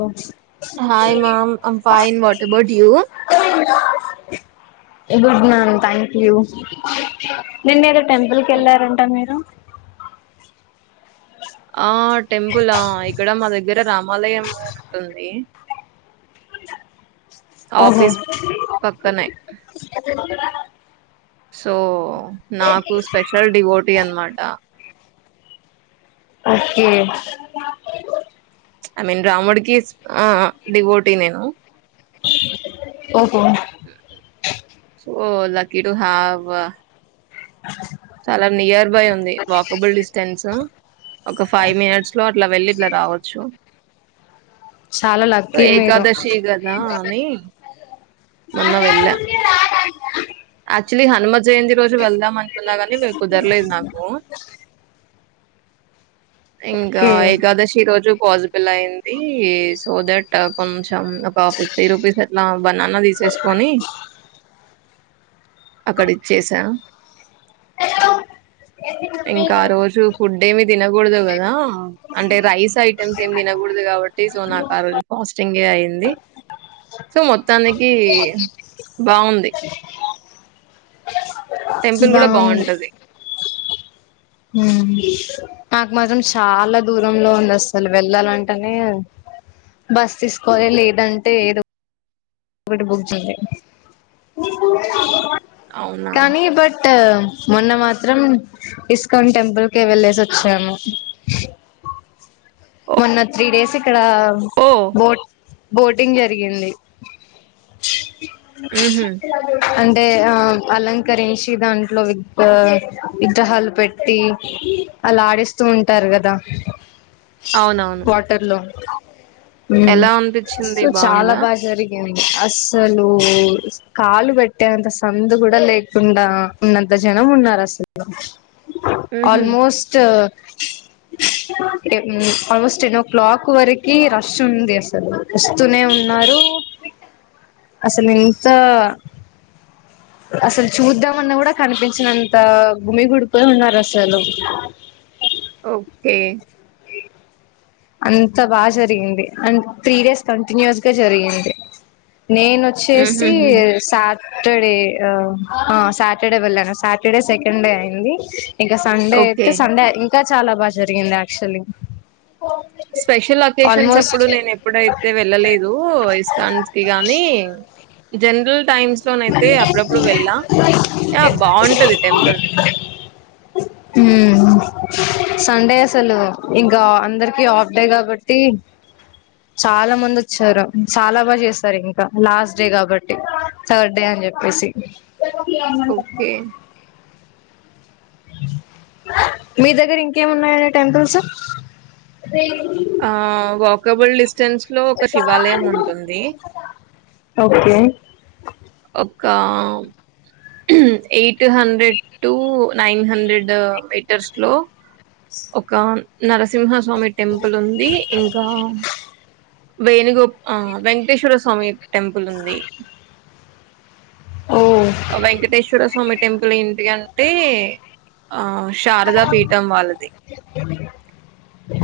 ఉంచ్ hi ma'am Aam fine what about you good ma'am thank you నిన్నేక్క temple కెల్లారంట మీరు. ఆట్ temple ఆ ఇక్కడ మా దగ్గర గ్గర రామాలయము ఉంటుంది. ఒహొ ఆఫీస్ పక్కనే సో నాకు స్పెషల్ డివోటీ అన్నమాట ఒకే ఐ మీన్ రాముడికి ఆ డివోటి నేను. ఓహో సో లక్కి టు హావ్వ చాలా నియర్ బై ఉంది. వాకబుల్ డిస్టెన్స్ ఉ ఒక ఫైవ్ మినట్స్ లో అట్ల వెళ్లి ఇట్ల రావొచ్చు. చాలా లక్కీ మీరు కదా అని మొన్న బజార్ వెళ్ళా నుండి రాదా యాక్చువల్లీ హనుమ జయంతి రోజు వెళ్దాం అనుకున్నా గాని కుదర్లేదు నాకు. ఇంకా ఓకే ఏకాదశి రోజు పాజిబుల్ అయింది. సో దట్ ఆ కొంచెం ఒక ఫిఫ్టీ రూపీస్ అట్లా బనానా తీసేస్కుని అక్కడిచ్చేస ఇంకా ఆ రోజు ఫుడ్ ఏమి కూడదు కదా అంటే రైస్ ఐటమ్స్ ఏమి తినకూడదు కాబట్టి సో నాకు ఆ రోజు ఫాస్టింగే అయింది సో మొత్తం తనకి బాగుంది టెంపుల్ కూడా బాంటది హ్మ్ నాకు మాత్రం చాలా దూరంలో ఉంది అసలు వెళ్ళాలంటేనే బస్ తీసుకోవాలి లేదంటే ఏదో టికెట్ బుక్ చేయాలి అవునా కానీ బట్ మొన్న మాత్రం ఇస్కాన్ టెంపుల్ కే వెళ్లేేసి వచ్చినాము మొన్న త్రీ డేస్ ఏ ఇక్కడ ఓ బోట్ బోటింగ్ జరిగింది హుహు. [unintelligible] అంటే ఆ అలంకరించి దాంట్లో వి విగ్రహాలు పెట్టి అలా ఆడిస్తూ ఉంటారు కదా అవునవును. వాటర్ లోన్ హ్మ్ ఎలా అనిపించింది సో చాలా బావుందా? బా జరిగింది అసలు కాలు పెట్టేంత సందు కూడా లేకుండా ఉన్నంత జనం ఉన్నారు అసలు హుహు. ఆల్మోస్ట్ ఎప్ హ్మ్ ఆల్మోస్ట్ టెన్ ఓ క్లాక్ వరకి రష్ ఉంది అసలు వస్తూనే ఉన్నారు అసలు ఎంత అసలు చూద్దామన్నా కూడా కనిపించినంత గుమి గుడిపో ఉన్నారు అసలు ఓకే అంత బా జరిగింది అండ్ త్రీ డేస్ కంటిన్యూస్గా జరిగింది నేనొచ్చేసి హుహుహు. సాత్ సాటర్డే ఆమ్ ఆ సాటర్డే వెళ్లను సాటర్డే సెకండ్డే అయింది ఇంక సండే ఓకే. ఐతే సండే ఇన్ ఇంకా చాలా బా జరిగింది యాక్చులీ స్పెషల్ అకేషన్స్ అప్పుడు నేను ఎప్పుడైతే వెళ్ళలేదు ఇస్కాన్ కి గానీ జనరల్ టైమ్స్ లోనయితే అప్పుడప్పుడు వెళ్ళా ఆ బాంటది టెంపుల్ ఉమ్మ్ సండే అసలు ఇంకా అందరికి ఆఫ్ డే కాబట్టి చాలా మంది వచ్చారు చాలా బాగా చేస్తారు ఇంకా లాస్ట్ డే కాబట్టి థర్డ్ డే అని చెప్పేసి ఓకే అ మీ దగ్గర ఇంకేమున్నాయనే టెంపుల్స్ ఆ వ కబుల్ డిస్ ఓకే ఒక eight hundred to nine hundred metres లో ఒక నరసింహ స్వామి టెంపుల్ ఉంది ఇంకా వేణుగో ఆ వెంకటేశ్వర స్వామి టెంపుల్ ఉంది ఓ వెంకటేశ్వర స్వామి టెంపుల్ ఏంటి అంటే ఆ శారదా పీఠం వాళ్ళది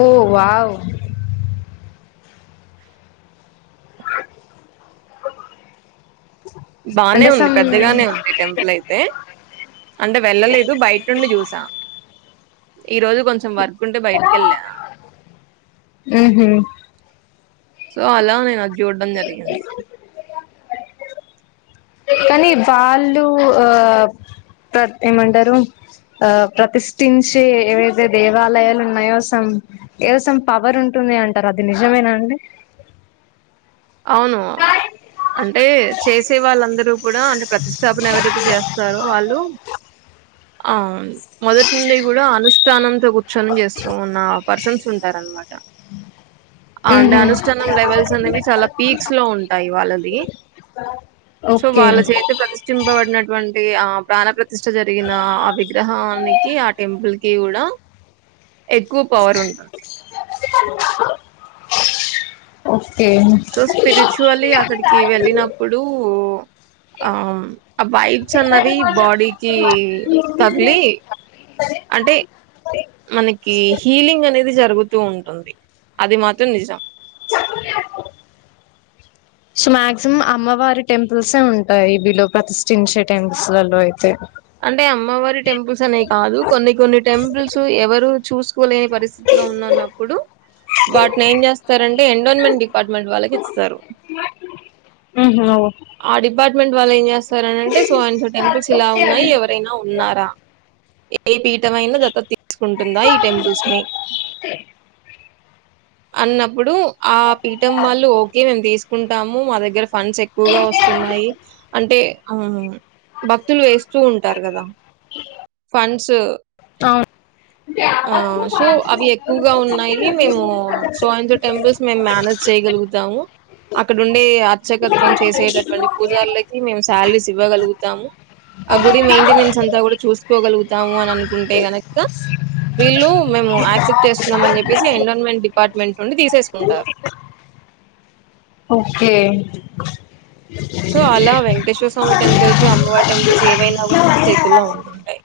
ఓ వావ్ బానే అంటే ఉంది సమ్ పెద్దగానే ఉంది టెంపుల్ ఐతే అంటే వెళ్ళలేదు బయట నుండి చూసా ఈ రోజు కొంచెం వర్క్ ఉంటే బయటికెళ్ళా ఉహు సో అలా నేను అద్ జూడ్డం జరిగింది అ [inaudible] కానీ వాళ్ళు ఆ ప్ర ఏమంటారు ఆ ప్రతిష్ఠించే ఏవైతే దేవాలయాలున్నాయో సం ఏదో సం పవర్ ఉంటుంది అంటారు అది నిజమేనా అండి అవును అంటే చేసే వాళ్ళందరు కుడా అంటే ప్రతిష్టాపన ఎవరైతే చేస్తారో వాళ్ళు ఆ మొదటి నుండి కూడా అనుష్ఠానం తొ కూర్చోని చేస్తూ ఉనా పర్సన్స్ తుంటారనమాట అంటే ఉహు అనుష్ఠానం లెవెల్స్ అనేవి చాలా పీక్స్ లో ఉంటాయి వాళ్ళది సో ఓకే వాళ్ళ చేత ప్రతిష్టింపబడినటువన్ తే ఆ ప్రాణ ప్రతిష్ట జరిగిన ఆ విగ్రహానికి ఆ టెంపుల్ కి కూడా ఎక్కువ పవర్ ఉంటుది [inaudible] ఓ సో స్పిరిచువల్లీ అక్కడికి వెళ్ళినప్పుడు ఆ ఆ వైబ్స్ అన్నవి బాడీకి తగిలి అంటే మనకి హీలింగ్ అనే జరుగుతూ ఉంటుంది అది మాత్రం నిజం సమాక్సిమం అమ్మవారి టెంపుల్సే ఉంటాయి బిలో ప్రతిష్ఠించే టెంపుల్స్ లలో అయితే అంటే అమ్మవారి టెంపుల్స్ అనే కాదు కొన్ని కొన్ని టెంపుల్స్ ఎవరు చూసు లేని పరిస్థితిలో ఉన్నప్పుడు వాటిని ఏం చేస్తారంటే ఎండోన్మెంట్ డిపార్ట్మెంట్ వాళ్ళకి ఇస్తారు ఉహు ఆ డిపార్ట్ ట్ వాళ్ళేంచేస్ట్ [unintelligible] అంటే సో ఆయతో టెంపుల్స్ ఇలా న్నాయి ఎవరైనా ఉన్నారా ఏపీఠమైనా దత్తతి సుకుంటుందా ఈ టెంపుల్స్ ని అన్నప్పుడు ఆ పీఠం వాళ్ళు ఓకే నేను తీసు కుంటాము మా దగ్గర ఫండ్స్ ఎక్కువగా వస్తున్నాయి అంటే ఆ భక్తులు వేస్త సో అవును ఆ సో అవి ఎక్కువగా ఉన్నాయి మేము సో అండ్ సో టెంపుల్స్ మేము మేనేజ్ చేయగలుగుతాము అక్కడుండే ఎ చెకప్ చేసేటటువంటి పూజారులకి మేము శాలరీస్ ఇవ్వగలుగుత తము ఆ గుడి మెయింటెనెన్స్ అంతా కూడా చూసు కోగలుగుతాము అని అనుకుంటే గనక వీళ్ళు మేము ఎక్స్పెక్ట్ చేస్తున్నాంని చెప్పసి ఎన్న్మెంట్ అపార్ట్మెంట్ నుండి తీసేసుకుంటారు ఓకే సో అలా వెంకటేశ్వర స్వామి టెంపుల్స్ అమ్మవారి టెంపుల్స్ ఏవైనా కూడా మన చేతుల్లో ఉంటాయి అ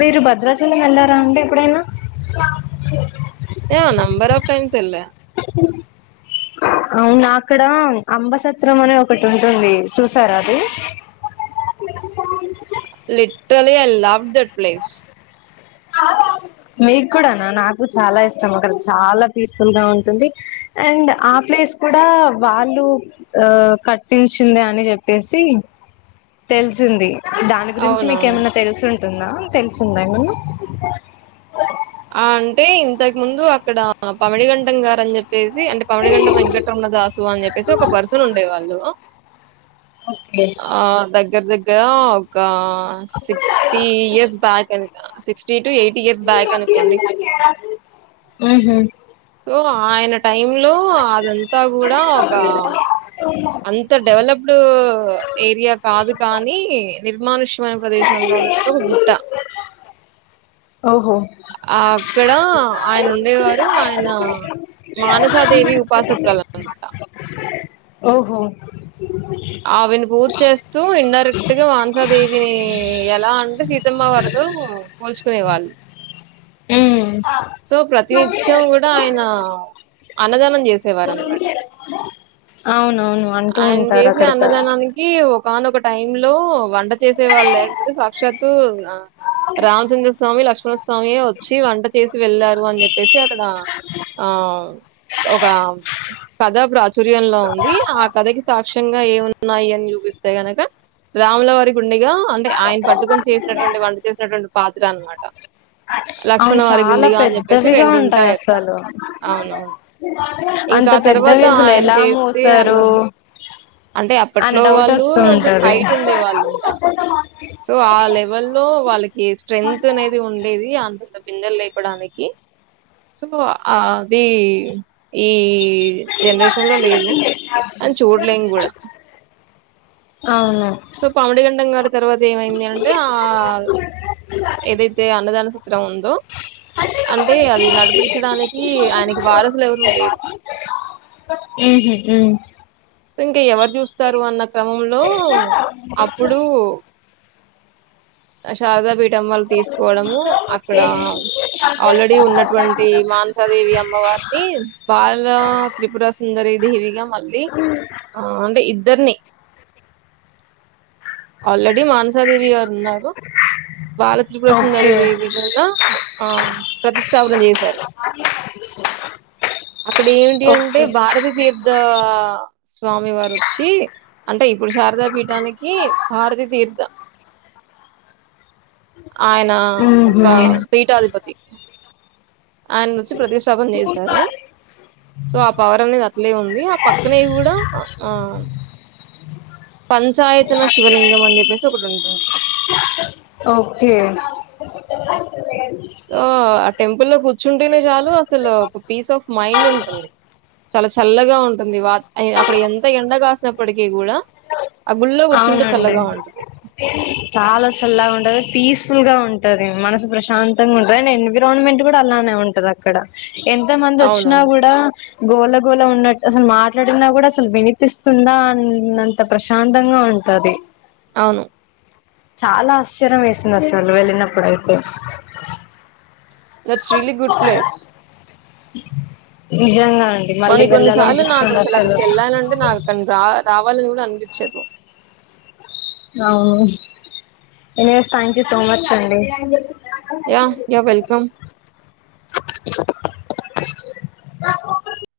మీరు భద్రాచలం వెళ్ళారా అండి ఎప్పుడైనా ఆ నంబర్ ఆఫ్ టైమ్స్ ఎల్లా అవునా అక్కడ అంబసత్రం అనే ఒకటి ఉంటుంది చూసారు అది little I love that place మీకు కూడానా నాకు చాలా ఇష్టం అక్కడ చాలా పీస్ ఫుల్ గా ఉంటుంది అండ్ ఆ ప్లేస్ కూడా వాళ్ళు ఆ కట్టించింది అని చెప్పేసి తెలిసింది దాని గురించి అవునవును మీకేమైన్నా తెలుసుం దా తెలిసిందామన్న [unintelligible] ఆ అంటే ఇంతకు ముందు అక్కడ పమిడిగఠం గారని చెప్ప చెప్పేసి అంటే పమిడిగఠం వెంకటరమణ దాసు అని చెప్పేసి ఒక పర్సన్ ఉండే వాళ్ళు ఓకే ఆ దగ్గర దగ్గ కా ఒక సిక్స్టీ ఇయర్స్ బ్యాక్ అని sixty to eighty year back అ మ్మహు ఓ ఆయనట్ టైమ్ లో అదంతా కూడా ఒక అంత డెవలప్డ్ ఏరియా కాదు కానీ మనుష మ ప్రదేశాలో ఉన్నటువంటి ఒక గుట్ట ఓహో ఆ అక్కడ ఆయన ఉండేవారు ఆయన మానసాదేవి ఉపాసకలు అనమాట ఓహో ఆవిను పూజ్జెస్తే ఇన్ండైరెక్ట్ గా వాన్సాదేవని ఎలా అంటే మా వారితో కోల్చ్ సునేవాళ్ళు ఉమ్ సో ప్రతినిత్యం కూడా ఆయన అన్నదానం జేసేవారనమాట. అవునవును అంటూ ఆయన ఉంటారు జేసే అక్కడ అన్నదానానికి ఒకనోక టైమ్ లో వంట అంతా చేసే వాళ్ళు లేకపోతే సాక్షాతు ఆ రామచంద్ర స్వామి లక్ష్ స్వామీ వచ్చి వంట చేసి వెళ్ళారు అని చెప్పేసి అక్కడ ఆ ఒక కథ ప్రాచుర్యంలో ఉంది ఆ కథకి సాక్షి నిజంగా ఏమున్నాయి అని చూపిస్తే గనక రాముల వారికి వుండిగా అంటే ఆయన పట్టుకొని చేసినటువంటి వంట చేసినటువంటి పాత్ర అన్నమాట అవును చాలా జెప్పేసి పెద్దవిగా ఉంటాయి రెండుంటాయక్కడ. అసలు అవునవును. ఇంకా అంత ఆ తర్వాత పెద్దవి అసలు ఆయన ఎలా చేసి అన్న మెసారు అంటే అని అప్పట్లో డౌట్ వాళ్ళు వస్తూ కొంచెం ఉంటంది హైట్ ఉండే వాళ్ళుంట సో ఆ లెవెల్ లో వాళ్ళకి స్ట్రెంగ్త్ అనేది ఉం అనేది అంతంత బిందెలు లేపడానికి సో ఆది ఈ ఇ జనరేషన్ లో లేదు అని చూడలేం కూడా అవును సో కమిడి గ తర్వాత ఏమైంది అంటే ఆ ఏదైతే అన్నదాన సొ రౌ [unintelligible] దో అంటే అది నడిపించడానికి ఆయనకి వారసులు ఎవరు లేరు ఉహు ఉ సింగయ్యవర్ చూస్తారు అన్న క్రమంలో అప్పుడు శాదా బేట్ డమ్మల తీసుకోవడము అక్కడ ఆల్రెడీ ఉన్నటువంటి మానసా దేవి అమ్మవారిని బాల త్రిపుర సుందరి దేవిగా మళ్ళీ ఆ అంటే ఇది ఇద్దరని అల్ రాడి మనసా దేవి గారు ఉన్నా ఓ బాల త్రిపుర సుందరి ఓకే దేవి కన్నా ఆ ప్రతిష్టాపన చేశారు అక్కడ ఏంటి అంటే ఓకే భారతీ తీర్థ స్వామి వారు వచ్చి అంటే ఇప్పుడు శారదా పీఠానికి భారత తీర్థం ఆయన ఒక ఉహు ఆదిపత్తి ఆయన వచ్చి ప్రతిష్టాపన చేశారు సో ఆ పవర్ అనేది అట్లే ఉంది ఆ పక్కనే కూడా ఆ ఆ పంచాయతన శివలింగం అని చెప్పేసి ఒకటి ఉంటుంది ఓకే సో ఆ టెంపుల్ లో కూ చుంటనే చాలు అసలు ఒక పీస్ ఆఫ్ మైండ్ ఉంటుంది చాలా చల్లగా ఉంటుంది వా అక్కడ ఎంత ఎండ కాసినప్పటికీ కూడా ఆ గుళ్ళో కూర్చుంటే అవునండి చల్లగా ఉంటుంది చాలా చల్లగా ఉంటది పీస్ ఫుల్ గా ఉంటుంది మనసు ప్రశాంతంగా ఉంటుంది అండ్ ఎన్విరాన్మెంట్ కూడా అలానే ఉంటది అక్కడ ఎంత మంది వచ్చినా అవునవును కూడా గోళ గోళ ఉన్నట్టు అసలు మాట్లాడినా కూడా అసలు వినిపిస్తుందా అన్నంత ప్రశాంత అందంగా ఉంటాది అవును చాలా ఆశ్చర్యం వేసింది అసలు వెళ్ళినప్పుడుయితే దట్స్ రిలీ గుడ్ ప్లేస్ నిజంగా అండి మళ్ళీ కొన్ని కొన్ని సార్లు నాకు వెళ్ళాలనిపిస్తుంది అసలు అక్కడికి వెళ్ళాలింటే నాకు అక్క రా రావాలని కూడా అనిపి చెప్పు అవును anyways thank you so much అండి య్య యూ వెల్కమ్ [inaudible]